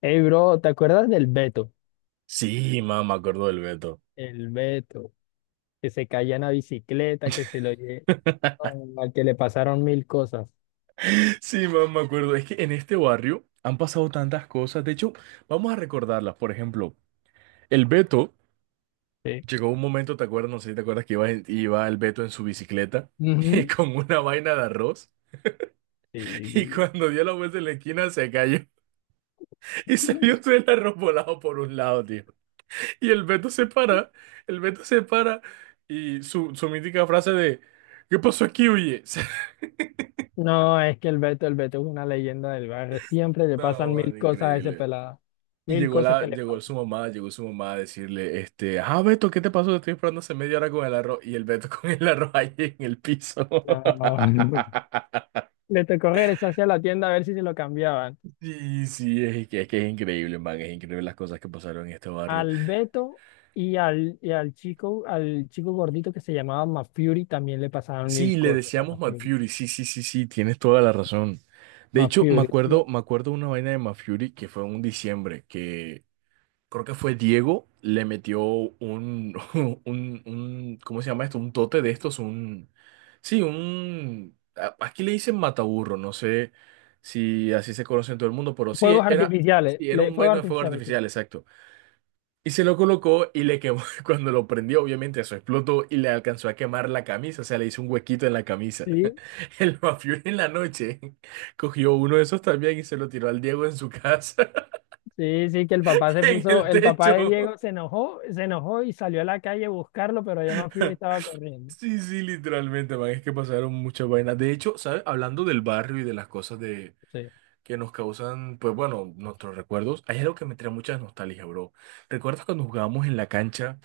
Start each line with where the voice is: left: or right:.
left: Hey, bro, ¿te acuerdas del Beto?
right: Sí, mamá, me acuerdo del Beto.
left: El Beto, que se caía en la bicicleta, que se lo lle- oh, al que le pasaron mil cosas.
right: Sí, mamá, me acuerdo. Es que en este barrio han pasado tantas cosas. De hecho, vamos a recordarlas. Por ejemplo, el Beto
left: Sí.
right: llegó un momento, ¿te acuerdas? No sé si te acuerdas que iba, iba el Beto en su bicicleta
left: Ujú.
right: con una vaina de arroz.
left: Sí, sí,
right: Y
left: sí.
right: cuando dio la vuelta en la esquina se cayó y se vio todo el arroz volado por un lado, tío. Y el Beto se para, el Beto se para y su mítica frase de, ¿qué pasó aquí, oye?
left: No, es que el Beto es una leyenda del barrio. Siempre le
right: No,
left: pasan
right: man,
left: mil cosas a ese
right: increíble.
left: pelado.
right: Y
left: Mil cosas que le pasan.
right: llegó su mamá a decirle, este, Beto, ¿qué te pasó? Te estoy esperando hace media hora con el arroz. Y el Beto con el arroz ahí en el piso.
left: No. Le tocó regresar hacia la tienda a ver si se lo cambiaban.
right: Sí, sí, es que es increíble, man, es increíble las cosas que pasaron en este barrio.
left: Al Beto y al chico, al chico gordito que se llamaba Mafury también le pasaron
right: Sí,
left: mil
right: le
left: cosas a
right: decíamos Mad
left: Mafury.
right: Fury, sí, sí, sí, sí, tienes toda la razón. De hecho, me
left: Mafury.
right: acuerdo, me acuerdo una vaina de Mad Fury que fue en un diciembre, que creo que fue Diego, le metió un, ¿cómo se llama esto? Un tote de estos, un, sí, un, aquí le dicen mataburro, no sé si así se conoce en todo el mundo, pero
left: Fuegos artificiales,
right: sí, era
left: le-
right: un
left: fuegos
right: vaino de fuego
left: artificiales, sí.
right: artificial, exacto. Y se lo colocó y le quemó, cuando lo prendió, obviamente eso explotó y le alcanzó a quemar la camisa, o sea, le hizo un huequito en la camisa.
left: Sí,
right: El mafioso en la noche cogió uno de esos también y se lo tiró al Diego en su casa,
left: sí, sí, que
right: en el
left: el papá de
right: techo.
left: Diego se enojó y salió a la calle a buscarlo, pero ya Mapfre estaba corriendo.
right: Sí, sí, literalmente, man, es que pasaron muchas vainas. De hecho, ¿sabes? Hablando del barrio y de las cosas de
left: Sí.
right: que nos causan, pues bueno, nuestros recuerdos, hay algo que me trae mucha nostalgia, bro. ¿Recuerdas cuando jugábamos en la cancha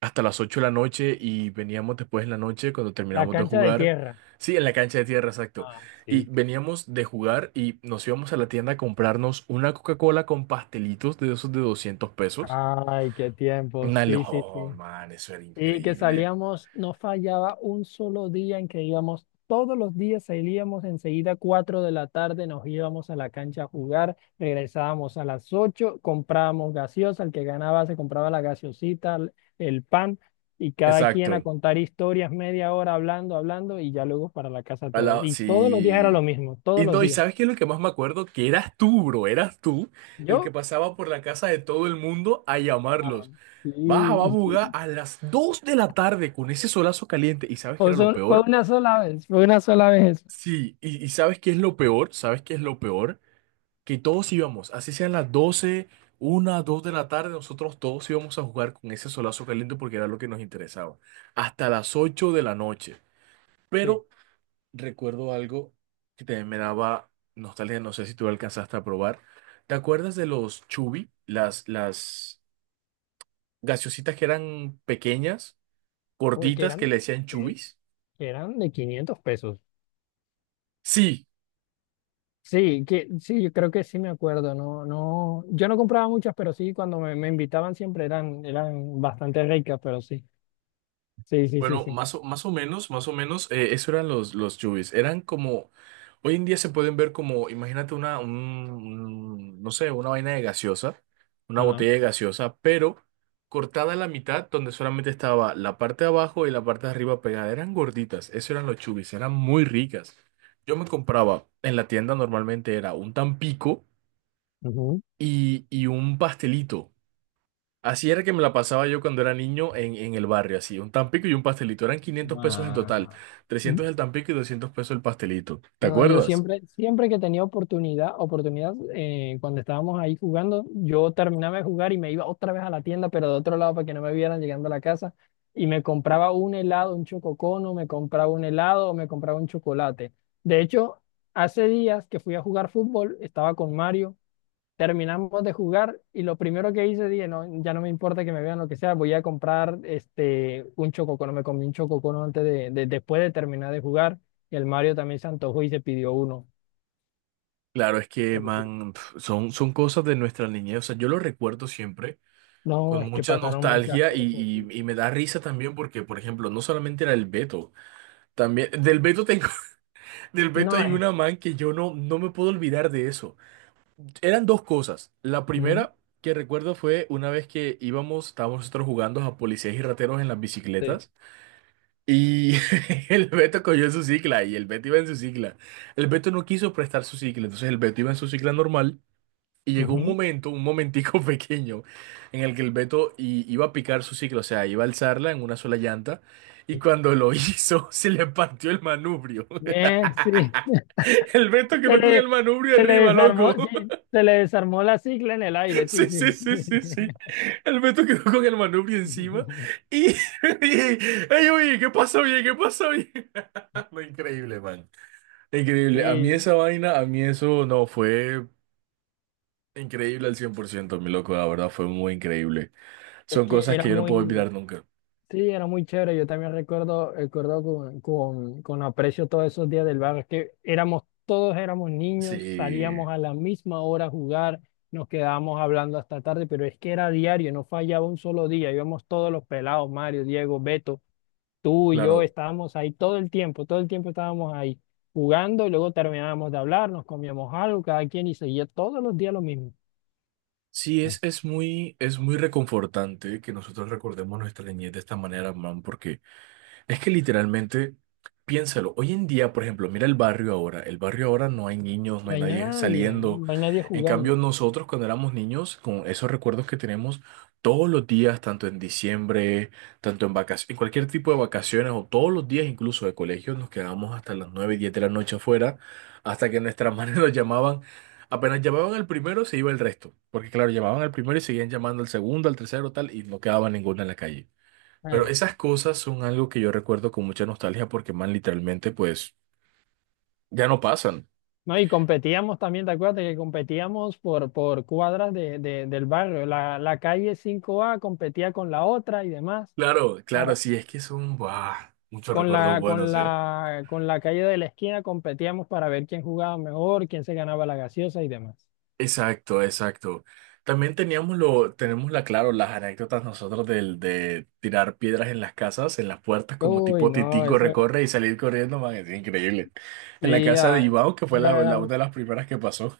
right: hasta las 8 de la noche y veníamos después en la noche cuando
left: La
right: terminábamos de
left: cancha de
right: jugar?
left: tierra.
right: Sí, en la cancha de tierra, exacto.
left: Ah,
right: Y
left: sí.
right: veníamos de jugar y nos íbamos a la tienda a comprarnos una Coca-Cola con pastelitos de esos de 200 pesos.
left: Ay, qué tiempo, sí, sí, sí.
right: Man, eso era
left: Y que
right: increíble.
left: salíamos, no fallaba un solo día en que íbamos, todos los días salíamos enseguida, 4 de la tarde, nos íbamos a la cancha a jugar, regresábamos a las 8, comprábamos gaseosa, el que ganaba se compraba la gaseosita, el pan, y cada quien a
right: Exacto.
left: contar historias, media hora hablando, hablando, y ya luego para la casa
right: Al
left: todos.
right: lado,
left: Y todos los días era lo
right: sí.
left: mismo, todos
right: Y
left: los
right: no, ¿y
left: días.
right: sabes qué es lo que más me acuerdo? Que eras tú, bro, eras tú el que
left: Yo,
right: pasaba por la casa de todo el mundo a
left: ah,
right: llamarlos.
left: sí.
right: Baja, va, buga, a las 2 de la tarde con ese solazo caliente. ¿Y sabes qué
left: O
right: era lo
left: sea, fue
right: peor?
left: una sola vez, fue una sola vez eso.
right: Sí, y ¿sabes qué es lo peor? ¿Sabes qué es lo peor? Que todos íbamos, así sean las doce una dos de la tarde, nosotros todos íbamos a jugar con ese solazo caliente porque era lo que nos interesaba. Hasta las 8 de la noche.
left: Sí.
right: Pero recuerdo algo que también me daba nostalgia, no sé si tú lo alcanzaste a probar. ¿Te acuerdas de los chubi? Las gaseositas que eran pequeñas,
left: Uy, que
right: gorditas, que
left: eran.
right: le decían chubis.
left: que eran de 500 pesos.
right: Sí,
left: Sí, que, sí, yo creo que sí me acuerdo, no, no, yo no compraba muchas, pero sí, cuando me invitaban siempre eran bastante ricas, pero sí, sí, sí, sí,
right: bueno,
left: sí.
right: más o menos, eso eran los yubis. Eran como, hoy en día se pueden ver como, imagínate no sé, una vaina de gaseosa, una
left: Ajá.
right: botella de gaseosa, pero cortada a la mitad, donde solamente estaba la parte de abajo y la parte de arriba pegada. Eran gorditas, eso eran los chubis, eran muy ricas. Yo me compraba, en la tienda normalmente era un tampico
left: Ujú.
right: y un pastelito. Así era que me la pasaba yo cuando era niño en el barrio, así, un tampico y un pastelito. Eran quinientos pesos en total,
left: Ah,
right: 300 el tampico y 200 pesos el pastelito. ¿Te
left: no, yo
right: acuerdas?
left: siempre, siempre que tenía oportunidad, oportunidad, cuando estábamos ahí jugando, yo terminaba de jugar y me iba otra vez a la tienda, pero de otro lado para que no me vieran llegando a la casa, y me compraba un helado, un chococono, me compraba un helado o me compraba un chocolate. De hecho, hace días que fui a jugar fútbol, estaba con Mario. Terminamos de jugar y lo primero que hice, dije, no, ya no me importa que me vean lo que sea, voy a comprar un chococono. Me comí un chococono después de terminar de jugar. Y el Mario también se antojó y se pidió uno.
right: Claro, es que,
left: Pero sí,
right: man, pf, son cosas de nuestra niñez. O sea, yo lo recuerdo siempre
left: no,
right: con
left: es que
right: mucha
left: pasaron muchas
right: nostalgia y,
left: cosas. Sí.
right: y- y me da risa también porque, por ejemplo, no solamente era el Beto, también del Beto tengo, del Beto
left: No,
right: hay
left: es.
right: una, man, que yo no me puedo olvidar de eso. Eran dos cosas. La
left: Ujú.
right: primera que recuerdo fue una vez que íbamos, estábamos nosotros jugando a policías y rateros en las
left: Sí.
right: bicicletas y el Beto cogió su cicla y el Beto iba en su cicla. El Beto no quiso prestar su cicla, entonces el Beto iba en su cicla normal y llegó un
left: Ujú.
right: momento, un momentico pequeño en el que el Beto iba a picar su cicla, o sea, iba a alzarla en una sola llanta y cuando lo hizo se le partió el manubrio.
left: Sí.
right: El Beto
left: Se
right: quedó con el
left: le,
right: manubrio
left: se le
right: arriba,
left: desarmó,
right: loco.
left: sí, se le desarmó la cicla en el aire, sí,
right: Sí, sí,
left: sí, sí.
right: sí, sí, sí. El Beto quedó con el manubrio encima y, ey, oye, ¿qué pasó bien? ¿Qué pasó bien? No, increíble, man. Increíble.
left: Sí,
right: A mí eso no fue increíble al 100% mi loco. La verdad fue muy increíble.
left: es
right: Son
left: que
right: cosas
left: era
right: que yo no puedo olvidar
left: muy,
right: nunca.
left: sí, era muy chévere. Yo también recuerdo con aprecio todos esos días del barrio. Es que todos éramos niños,
right: Sí,
left: salíamos a la misma hora a jugar, nos quedábamos hablando hasta tarde, pero es que era diario, no fallaba un solo día. Íbamos todos los pelados, Mario, Diego, Beto, tú y yo,
right: claro.
left: estábamos ahí todo el tiempo estábamos ahí jugando y luego terminábamos de hablar, nos comíamos algo, cada quien y seguía todos los días lo mismo.
right: Sí, es muy reconfortante que nosotros recordemos nuestra niñez de esta manera, man, porque es que literalmente, piénsalo, hoy en día, por ejemplo, mira el barrio ahora no hay niños, no
left: No
right: hay
left: hay
right: nadie
left: nadie, no,
right: saliendo.
left: no hay nadie
right: En cambio,
left: jugando.
right: nosotros cuando éramos niños, con esos recuerdos que tenemos todos los días, tanto en diciembre, tanto en vacaciones, en cualquier tipo de vacaciones o todos los días incluso de colegio, nos quedábamos hasta las nueve, 10 de la noche afuera, hasta que nuestras madres nos llamaban. Apenas llamaban al primero, se iba el resto, porque claro, llamaban al primero y seguían llamando al segundo, al tercero, tal, y no quedaba ninguno en la calle. Pero esas cosas son algo que yo recuerdo con mucha nostalgia porque, man, literalmente, pues, ya no pasan.
left: No, y competíamos también, ¿te acuerdas que competíamos por cuadras del barrio? La calle cinco a competía con la otra y demás.
right: Claro, claro,
left: Para-
right: sí, es que son, buah, muchos
left: Con
right: recuerdos
left: la, con
right: buenos, ¿eh?
left: la, con la calle de la esquina competíamos para ver quién jugaba mejor, quién se ganaba la gaseosa y demás.
right: Exacto, exacto. También teníamos lo, tenemos la, claro, las anécdotas nosotros de tirar piedras en las casas, en las puertas, como
left: Uy,
right: tipo
left: no,
right: Titingo
left: eso
right: recorre y salir corriendo, man, es increíble. En la
left: sí,
right: casa de Iván, que fue
left: la
right: la,
left: verdad,
right: una de las primeras que pasó.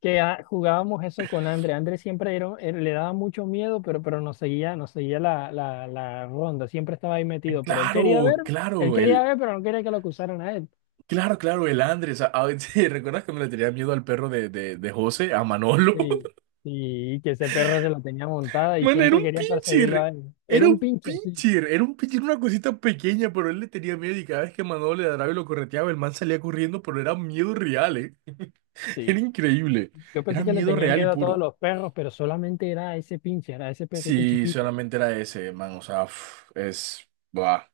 left: que jugábamos eso con André. André siempre le daba mucho miedo, pero nos seguía la ronda, siempre estaba ahí
right: Ay,
left: metido, pero
right: claro,
left: él
right: claro,
left: quería
right: el,
left: ver, pero no quería que lo acusaran a él.
right: Claro, claro, el Andrés. ¿Te ¿Recuerdas cuando le tenía miedo al perro de José, a Manolo?
left: Sí, sí, y que ese perro se la tenía montada y
right: Bueno, era
left: siempre
right: un
left: quería perseguirlo a
right: pincher.
left: él. Era
right: Era
left: un
right: un
left: pincher, sí.
right: pincher. Era un pincher, una cosita pequeña, pero él le tenía miedo y cada vez que Manolo le ladraba y lo correteaba, el man salía corriendo, pero era miedo real, ¿eh? Era
left: Sí.
right: increíble.
left: Yo
right: Era
left: pensé que le
right: miedo
left: tenía
right: real y
left: miedo a todos
right: puro.
left: los perros, pero solamente era a ese pincher, a ese perrito
right: Sí,
left: chiquito.
right: solamente era ese, man. O sea, uf, es... buah.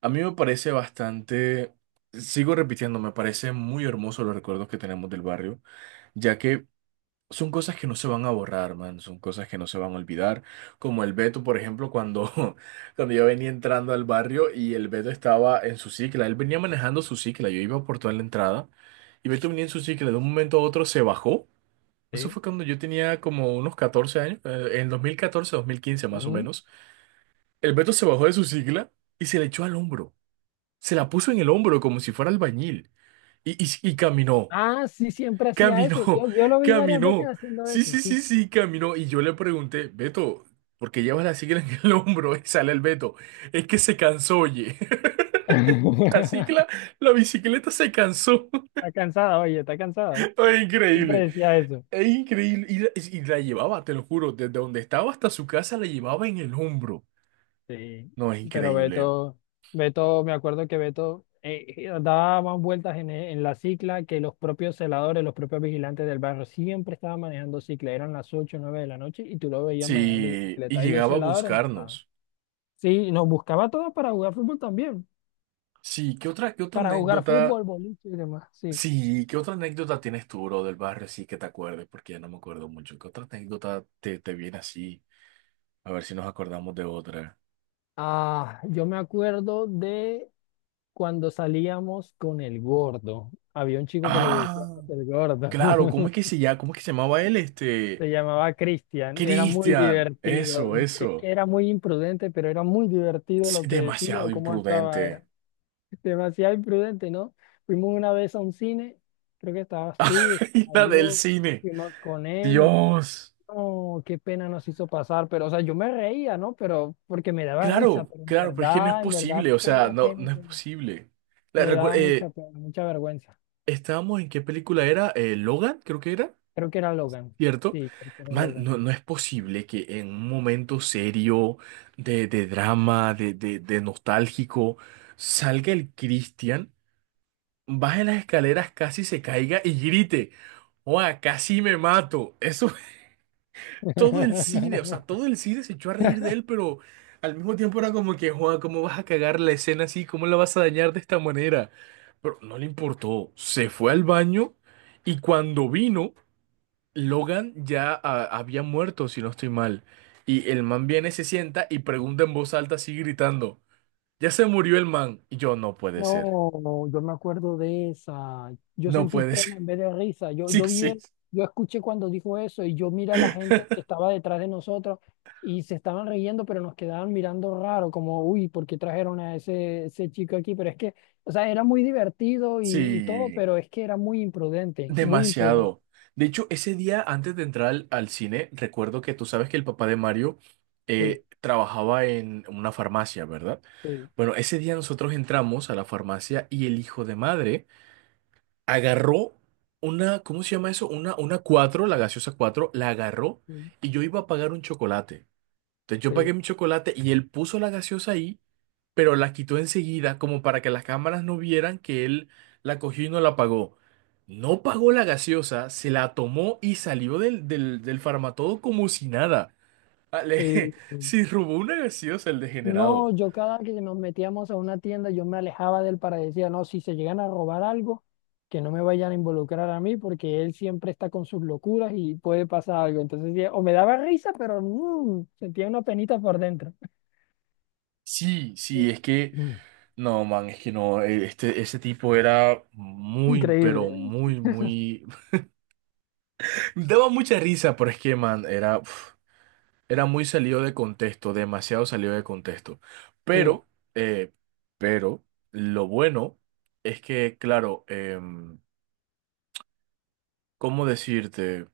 right: A mí me parece bastante... Sigo repitiendo, me parece muy hermoso los recuerdos que tenemos del barrio ya que son cosas que no se van a borrar, man, son cosas que no se van a olvidar, como el Beto, por ejemplo, cuando, cuando yo venía entrando al barrio y el Beto estaba en su cicla, él venía manejando su cicla, yo iba por toda la entrada y Beto venía en su cicla, de un momento a otro se bajó, eso
left: Sí.
right: fue cuando yo tenía como unos 14 años, en 2014, 2015 más o
left: Ujú.
right: menos, el Beto se bajó de su cicla y se le echó al hombro, se la puso en el hombro como si fuera albañil y caminó.
left: Ah, sí, siempre hacía eso.
right: Caminó,
left: Yo lo vi varias veces
right: caminó.
left: haciendo
right: Sí,
left: eso,
right: sí,
left: sí.
right: sí, sí, caminó. Y yo le pregunté, Beto, ¿por qué llevas la cicla en el hombro? Y sale el Beto. Es que se cansó, oye. La cicla, la bicicleta se cansó.
left: Está cansada, oye, está cansada.
right: Es
left: Siempre
right: increíble.
left: decía eso.
right: Es increíble. Y la llevaba, te lo juro, desde donde estaba hasta su casa la llevaba en el hombro.
left: Sí,
right: No, es
left: pero
right: increíble.
left: Beto, me acuerdo que Beto daba más vueltas en la cicla que los propios celadores, los propios vigilantes del barrio. Siempre estaba manejando cicla, eran las 8 o nueve de la noche y tú lo veías manejando
right: Sí, y
left: bicicleta y los
right: llegaba a
left: celadores no estaban.
right: buscarnos.
left: Sí, nos buscaba a todos para jugar fútbol también,
right: Sí, ¿qué otra
left: para jugar
right: anécdota?
left: fútbol, boliche y demás, sí.
right: Sí, ¿qué otra anécdota tienes tú, bro, del barrio? Sí, que te acuerdes, porque ya no me acuerdo mucho. ¿Qué otra anécdota te viene así? A ver si nos acordamos de otra.
left: Ah, yo me acuerdo de cuando salíamos con el gordo. Había un chico que le decíamos
right: Ah,
left: el gordo.
right: claro, ¿cómo es que se llama? ¿Cómo es que se llamaba él? Este,
left: Se llamaba Cristian, era muy
right: Cristian.
left: divertido.
right: Eso,
left: Es que
right: eso.
left: era muy imprudente, pero era muy divertido
right: Sí,
left: lo que decía
right: demasiado
left: o cómo actuaba.
right: imprudente.
left: Era demasiado imprudente, ¿no? Fuimos una vez a un cine, creo que estabas tú,
right: Y
left: estaba
right: la del
left: yo,
right: cine.
left: fuimos con él.
right: Dios.
left: No, qué pena nos hizo pasar, pero, o sea, yo me reía, ¿no? Pero porque me daba risa,
right: Claro,
left: pero
right: claro, pero es que no es
left: en verdad,
right: posible, o sea,
left: pena,
right: no,
left: pena,
right: no es
left: pena.
right: posible. La,
left: Me
right: recu-
left: daba mucha
right: eh,
left: pena, mucha vergüenza.
right: Estábamos en qué película era, Logan, creo que era.
left: Creo que era Logan.
right: ¿Cierto?
left: Sí, creo que era
right: Man,
left: Logan.
right: no, no es posible que en un momento serio, de drama, de nostálgico, salga el Cristian, baje las escaleras, casi se caiga y grite, ¡Oa, casi me mato! Eso todo el cine, o sea, todo el cine se echó a reír de él, pero al mismo tiempo era como que, Juan, ¿cómo vas a cagar la escena así? ¿Cómo la vas a dañar de esta manera? Pero no le importó, se fue al baño y cuando vino... Logan ya había muerto, si no estoy mal. Y el man viene, se sienta y pregunta en voz alta, así gritando, ya se murió el man. Y yo, no puede ser,
left: No, no, yo me acuerdo de esa. Yo
right: no
left: sentí
right: puede ser.
left: pena en vez de risa. Yo,
right: Sí,
left: yo vi,
right: sí,
left: el- yo escuché cuando dijo eso y yo mira a la gente que estaba detrás de nosotros y se estaban riendo, pero nos quedaban mirando raro, como, uy, ¿por qué trajeron a ese chico aquí? Pero es que, o sea, era muy divertido y todo,
right: sí,
left: pero es que era muy imprudente, muy imprudente.
right: demasiado. De hecho, ese día antes de entrar al cine, recuerdo que tú sabes que el papá de Mario
left: Sí,
right: trabajaba en una farmacia, ¿verdad?
left: sí,
right: Bueno, ese día nosotros entramos a la farmacia y el hijo de madre agarró una, ¿cómo se llama eso? Una cuatro, la gaseosa 4 la agarró
left: sí,
right: y yo iba a pagar un chocolate. Entonces yo pagué
left: sí.
right: mi chocolate y él puso la gaseosa ahí, pero la quitó enseguida como para que las cámaras no vieran que él la cogió y no la pagó. No pagó la gaseosa, se la tomó y salió del farmatodo como si nada. Ale,
left: Sí.
right: sí, robó una gaseosa el
left: No,
right: degenerado.
left: yo cada que nos metíamos a una tienda, yo me alejaba de él para decir, no, si se llegan a robar algo, que no me vayan a involucrar a mí, porque él siempre está con sus locuras y puede pasar algo. Entonces, sí, o me daba risa, pero sentía una penita por dentro.
right: Sí,
left: Sí.
right: sí, es que
left: Mm.
right: no, man, es que no, ese tipo era muy,
left: Increíble,
right: pero muy, muy... Daba mucha risa, pero es que, man, era, uf, era muy salido de contexto, demasiado salido de contexto.
left: sí.
right: Pero, eh, pero, lo bueno es que, claro, ¿cómo decirte?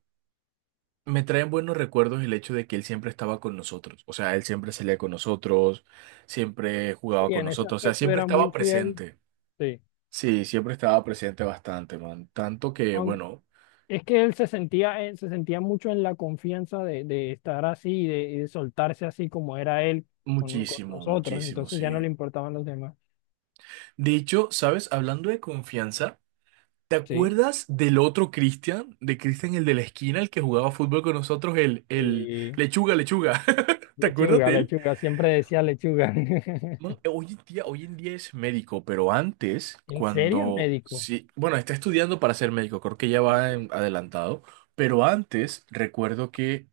right: Me traen buenos recuerdos el hecho de que él siempre estaba con nosotros. O sea, él siempre salía con nosotros, siempre jugaba
left: Y
right: con
left: en ese
right: nosotros, o sea,
left: aspecto
right: siempre
left: era
right: estaba
left: muy fiel,
right: presente.
left: sí.
right: Sí, siempre estaba presente bastante, man. Tanto que,
left: Aun-
right: bueno,
left: Es que él se sentía mucho en la confianza de estar así, y de soltarse así como era él con
right: muchísimo,
left: nosotros,
right: muchísimo,
left: entonces ya no le
right: sí.
left: importaban los demás.
right: De hecho, ¿sabes? Hablando de confianza, ¿te
left: Sí.
right: acuerdas del otro Cristian? De Cristian, el de la esquina, el que jugaba fútbol con nosotros, el
left: Sí,
right: lechuga, lechuga. ¿Te acuerdas
left: lechuga,
right: de él?
left: lechuga, siempre decía lechuga.
right: Man, hoy en día es médico, pero antes,
left: ¿En serio,
right: cuando,
left: médico?
right: sí, bueno, está estudiando para ser médico, creo que ya va
left: Ok.
right: adelantado, pero antes recuerdo que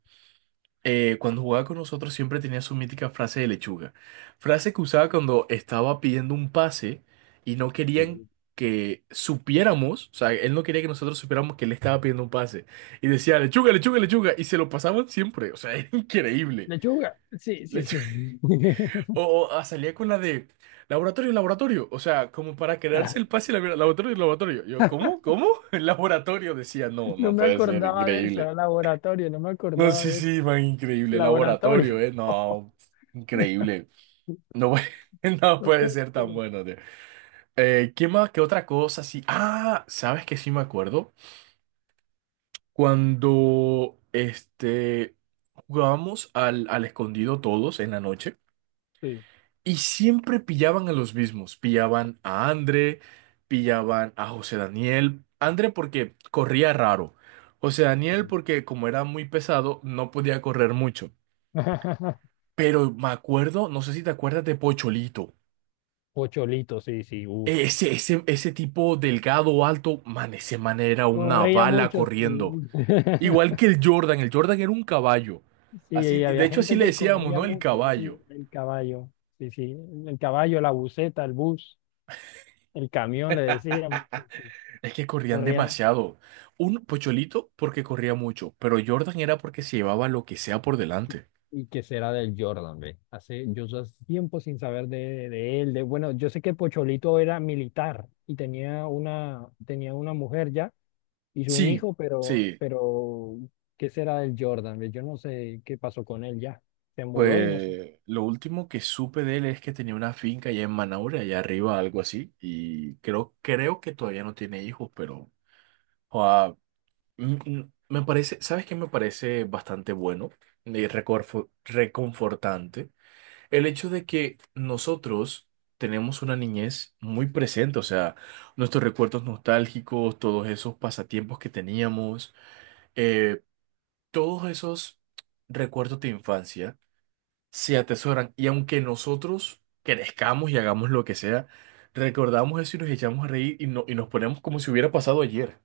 right: cuando jugaba con nosotros siempre tenía su mítica frase de lechuga. Frase que usaba cuando estaba pidiendo un pase y no querían
left: Sí.
right: que supiéramos, o sea, él no quería que nosotros supiéramos que él estaba pidiendo un pase. Y decía, lechuga, lechuga, lechuga. Y se lo pasaban siempre, o sea, era increíble.
left: Lechuga, sí, sí,
right: Lechu-
left: sí.
right: O, o, ah, salía con la de laboratorio, laboratorio. O sea, como para
left: Ah,
right: quedarse el pase, laboratorio, laboratorio. Yo, ¿cómo? ¿Cómo? El laboratorio decía, no,
left: no
right: no
left: me
right: puede ser,
left: acordaba de eso,
right: increíble.
left: laboratorio, no me
right: No,
left: acordaba
right: sí,
left: de eso,
right: sí, man, increíble laboratorio,
left: laboratorio.
right: ¿eh? No, increíble. No, no
left: No me
right: puede
left: acuerdo.
right: ser tan bueno, tío. ¿Qué más? ¿Qué otra cosa? Sí. Ah, ¿sabes qué? Sí me acuerdo. Cuando, jugábamos al escondido todos en la noche
left: Sí,
right: y siempre pillaban a los mismos. Pillaban a André, pillaban a José Daniel. André porque corría raro. José Daniel
left: sí.
right: porque como era muy pesado, no podía correr mucho. Pero me acuerdo, no sé si te acuerdas de Pocholito.
left: Pocholito, sí, sí, uff.
right: Ese tipo delgado, alto, man, ese man era una
left: Corría
right: bala
left: mucho, sí.
right: corriendo. Igual que el Jordan era un caballo. Así,
left: Sí,
right: de
left: había
right: hecho, así
left: gente
right: le
left: que
right: decíamos,
left: corría
right: ¿no? El
left: mucho, sí,
right: caballo.
left: el caballo, sí, sí, el caballo, la buseta, el bus, el camión, le decían, sí, sí,
right: Es que corrían
left: corría.
right: demasiado. Un Pocholito porque corría mucho, pero Jordan era porque se llevaba lo que sea por delante.
left: ¿Y qué será del Jordan, ve? Hace, yo hace tiempo sin saber de él. Bueno, yo sé que Pocholito era militar y tenía una, mujer ya y un
right: Sí,
left: hijo, pero,
right: sí.
left: pero ¿qué será del Jordan, ve? Yo no sé qué pasó con él ya. Se mudó y no sé.
right: Pues lo último que supe de él es que tenía una finca allá en Manaure, allá arriba, algo así, y creo, creo que todavía no tiene hijos, pero joa, mm, mm, me parece, ¿sabes qué me parece bastante bueno y reconfortante? El hecho de que nosotros tenemos una niñez muy presente, o sea, nuestros recuerdos nostálgicos, todos esos pasatiempos que teníamos, eh, todos esos recuerdos de infancia se atesoran. Y aunque nosotros crezcamos y hagamos lo que sea, recordamos eso y nos echamos a reír y, no, y nos ponemos como si hubiera pasado ayer,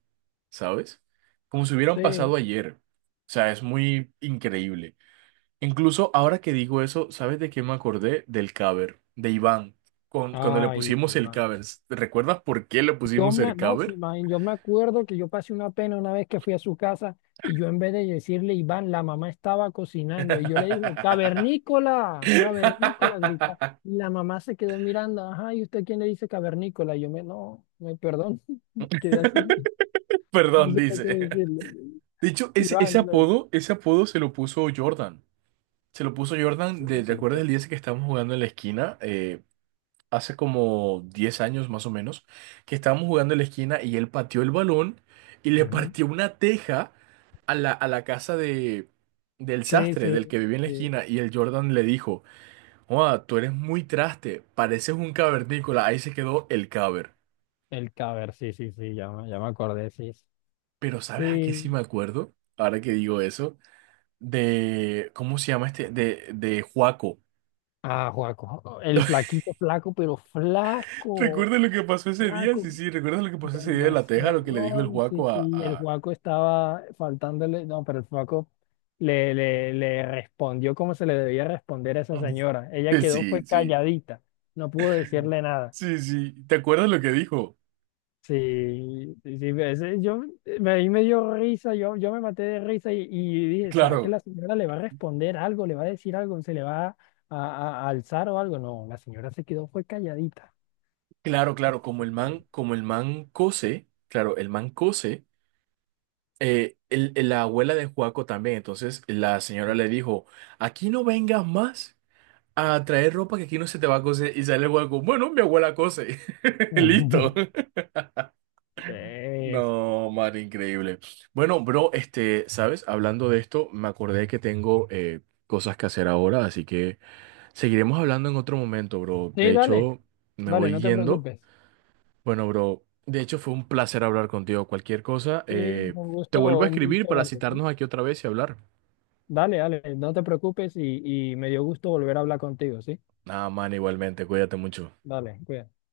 right: ¿sabes? Como si hubieran pasado
left: Sí.
right: ayer. O sea, es muy increíble. Incluso ahora que digo eso, ¿sabes de qué me acordé? Del cover, de Iván. Cuando le
left: Ay,
right: pusimos el cover. ¿Recuerdas por qué le pusimos el
left: No, sí,
right: cover?
left: man, yo me acuerdo que yo pasé una pena una vez que fui a su casa y yo en vez de decirle Iván, la mamá estaba cocinando y yo le dije, cavernícola, cavernícola, grita. Y la mamá se quedó mirando, ajá, ¿y usted quién le dice cavernícola? No, me perdón, quedé así, no
right: Perdón,
left: sé qué
right: dice.
left: decirle.
right: De hecho, ese
left: Iván, no,
right: apodo, ese apodo se lo puso Jordan. Se lo puso Jordan, de,
left: sí,
right: ¿te
left: ¿por
right: acuerdas el
left: qué?
right: día ese que estábamos jugando en la esquina? Hace como 10 años más o menos, que estábamos jugando en la esquina y él pateó el balón y le
left: Ujú.
right: partió una teja a la casa de, del
left: Sí,
right: sastre, del
left: sí,
right: que vivía en la
left: sí.
right: esquina, y el Jordan le dijo, joa, tú eres muy traste, pareces un cavernícola. Ahí se quedó el caber.
left: El caber, sí, sí, sí, ya me acordé, sí.
right: Pero ¿sabes a qué sí
left: Sí.
right: me acuerdo? Ahora que digo eso, de, ¿cómo se llama este? De Juaco.
left: Ah, Juaco, el flaquito, flaco, pero flaco.
right: ¿Recuerdas lo que pasó ese día?
left: Flaco,
right: Sí, sí, ¿recuerdas lo que pasó ese día de la teja?
left: demasiado.
right: Lo que le dijo el
left: No, sí,
right: Juaco
left: sí, el
right: a-
left: Juaco estaba faltándole. No, pero el Juaco le respondió como se le debía responder a esa señora. Ella quedó, fue
right: Sí, sí.
left: calladita. No pudo decirle nada.
right: Sí, sí. ¿Te acuerdas lo que dijo?
left: Sí, sí, sí, ahí me dio risa, yo me maté de risa y dije, ¿será que
right: Claro,
left: la señora le va a responder algo, le va a decir algo, se le va a alzar o algo? No, la señora se quedó, fue calladita.
right: claro, claro.
left: Sí.
right: Como el man cose, claro, el man cose, la abuela de Juaco también. Entonces la señora
left: Sí.
right: le dijo, aquí no vengas más a traer ropa que aquí no se te va a coser. Y sale el Juaco, bueno, mi abuela cose. Listo.
left: ¿Ves?
right: No, man, increíble. Bueno, bro, ¿sabes? Hablando de esto, me acordé que tengo cosas que hacer ahora, así que seguiremos hablando en otro momento, bro.
left: Sí,
right: De
left: dale.
right: hecho, me
left: Dale,
right: voy
left: no te
right: yendo.
left: preocupes.
right: Bueno, bro, de hecho fue un placer hablar contigo. Cualquier cosa,
left: Sí,
right: te vuelvo a
left: un
right: escribir
left: gusto
right: para
left: verte, ¿sí?
right: citarnos aquí otra vez y hablar.
left: Dale, dale, no te preocupes y me dio gusto volver a hablar contigo, ¿sí?
right: Ah, man, igualmente, cuídate mucho.
left: Dale, cuídate.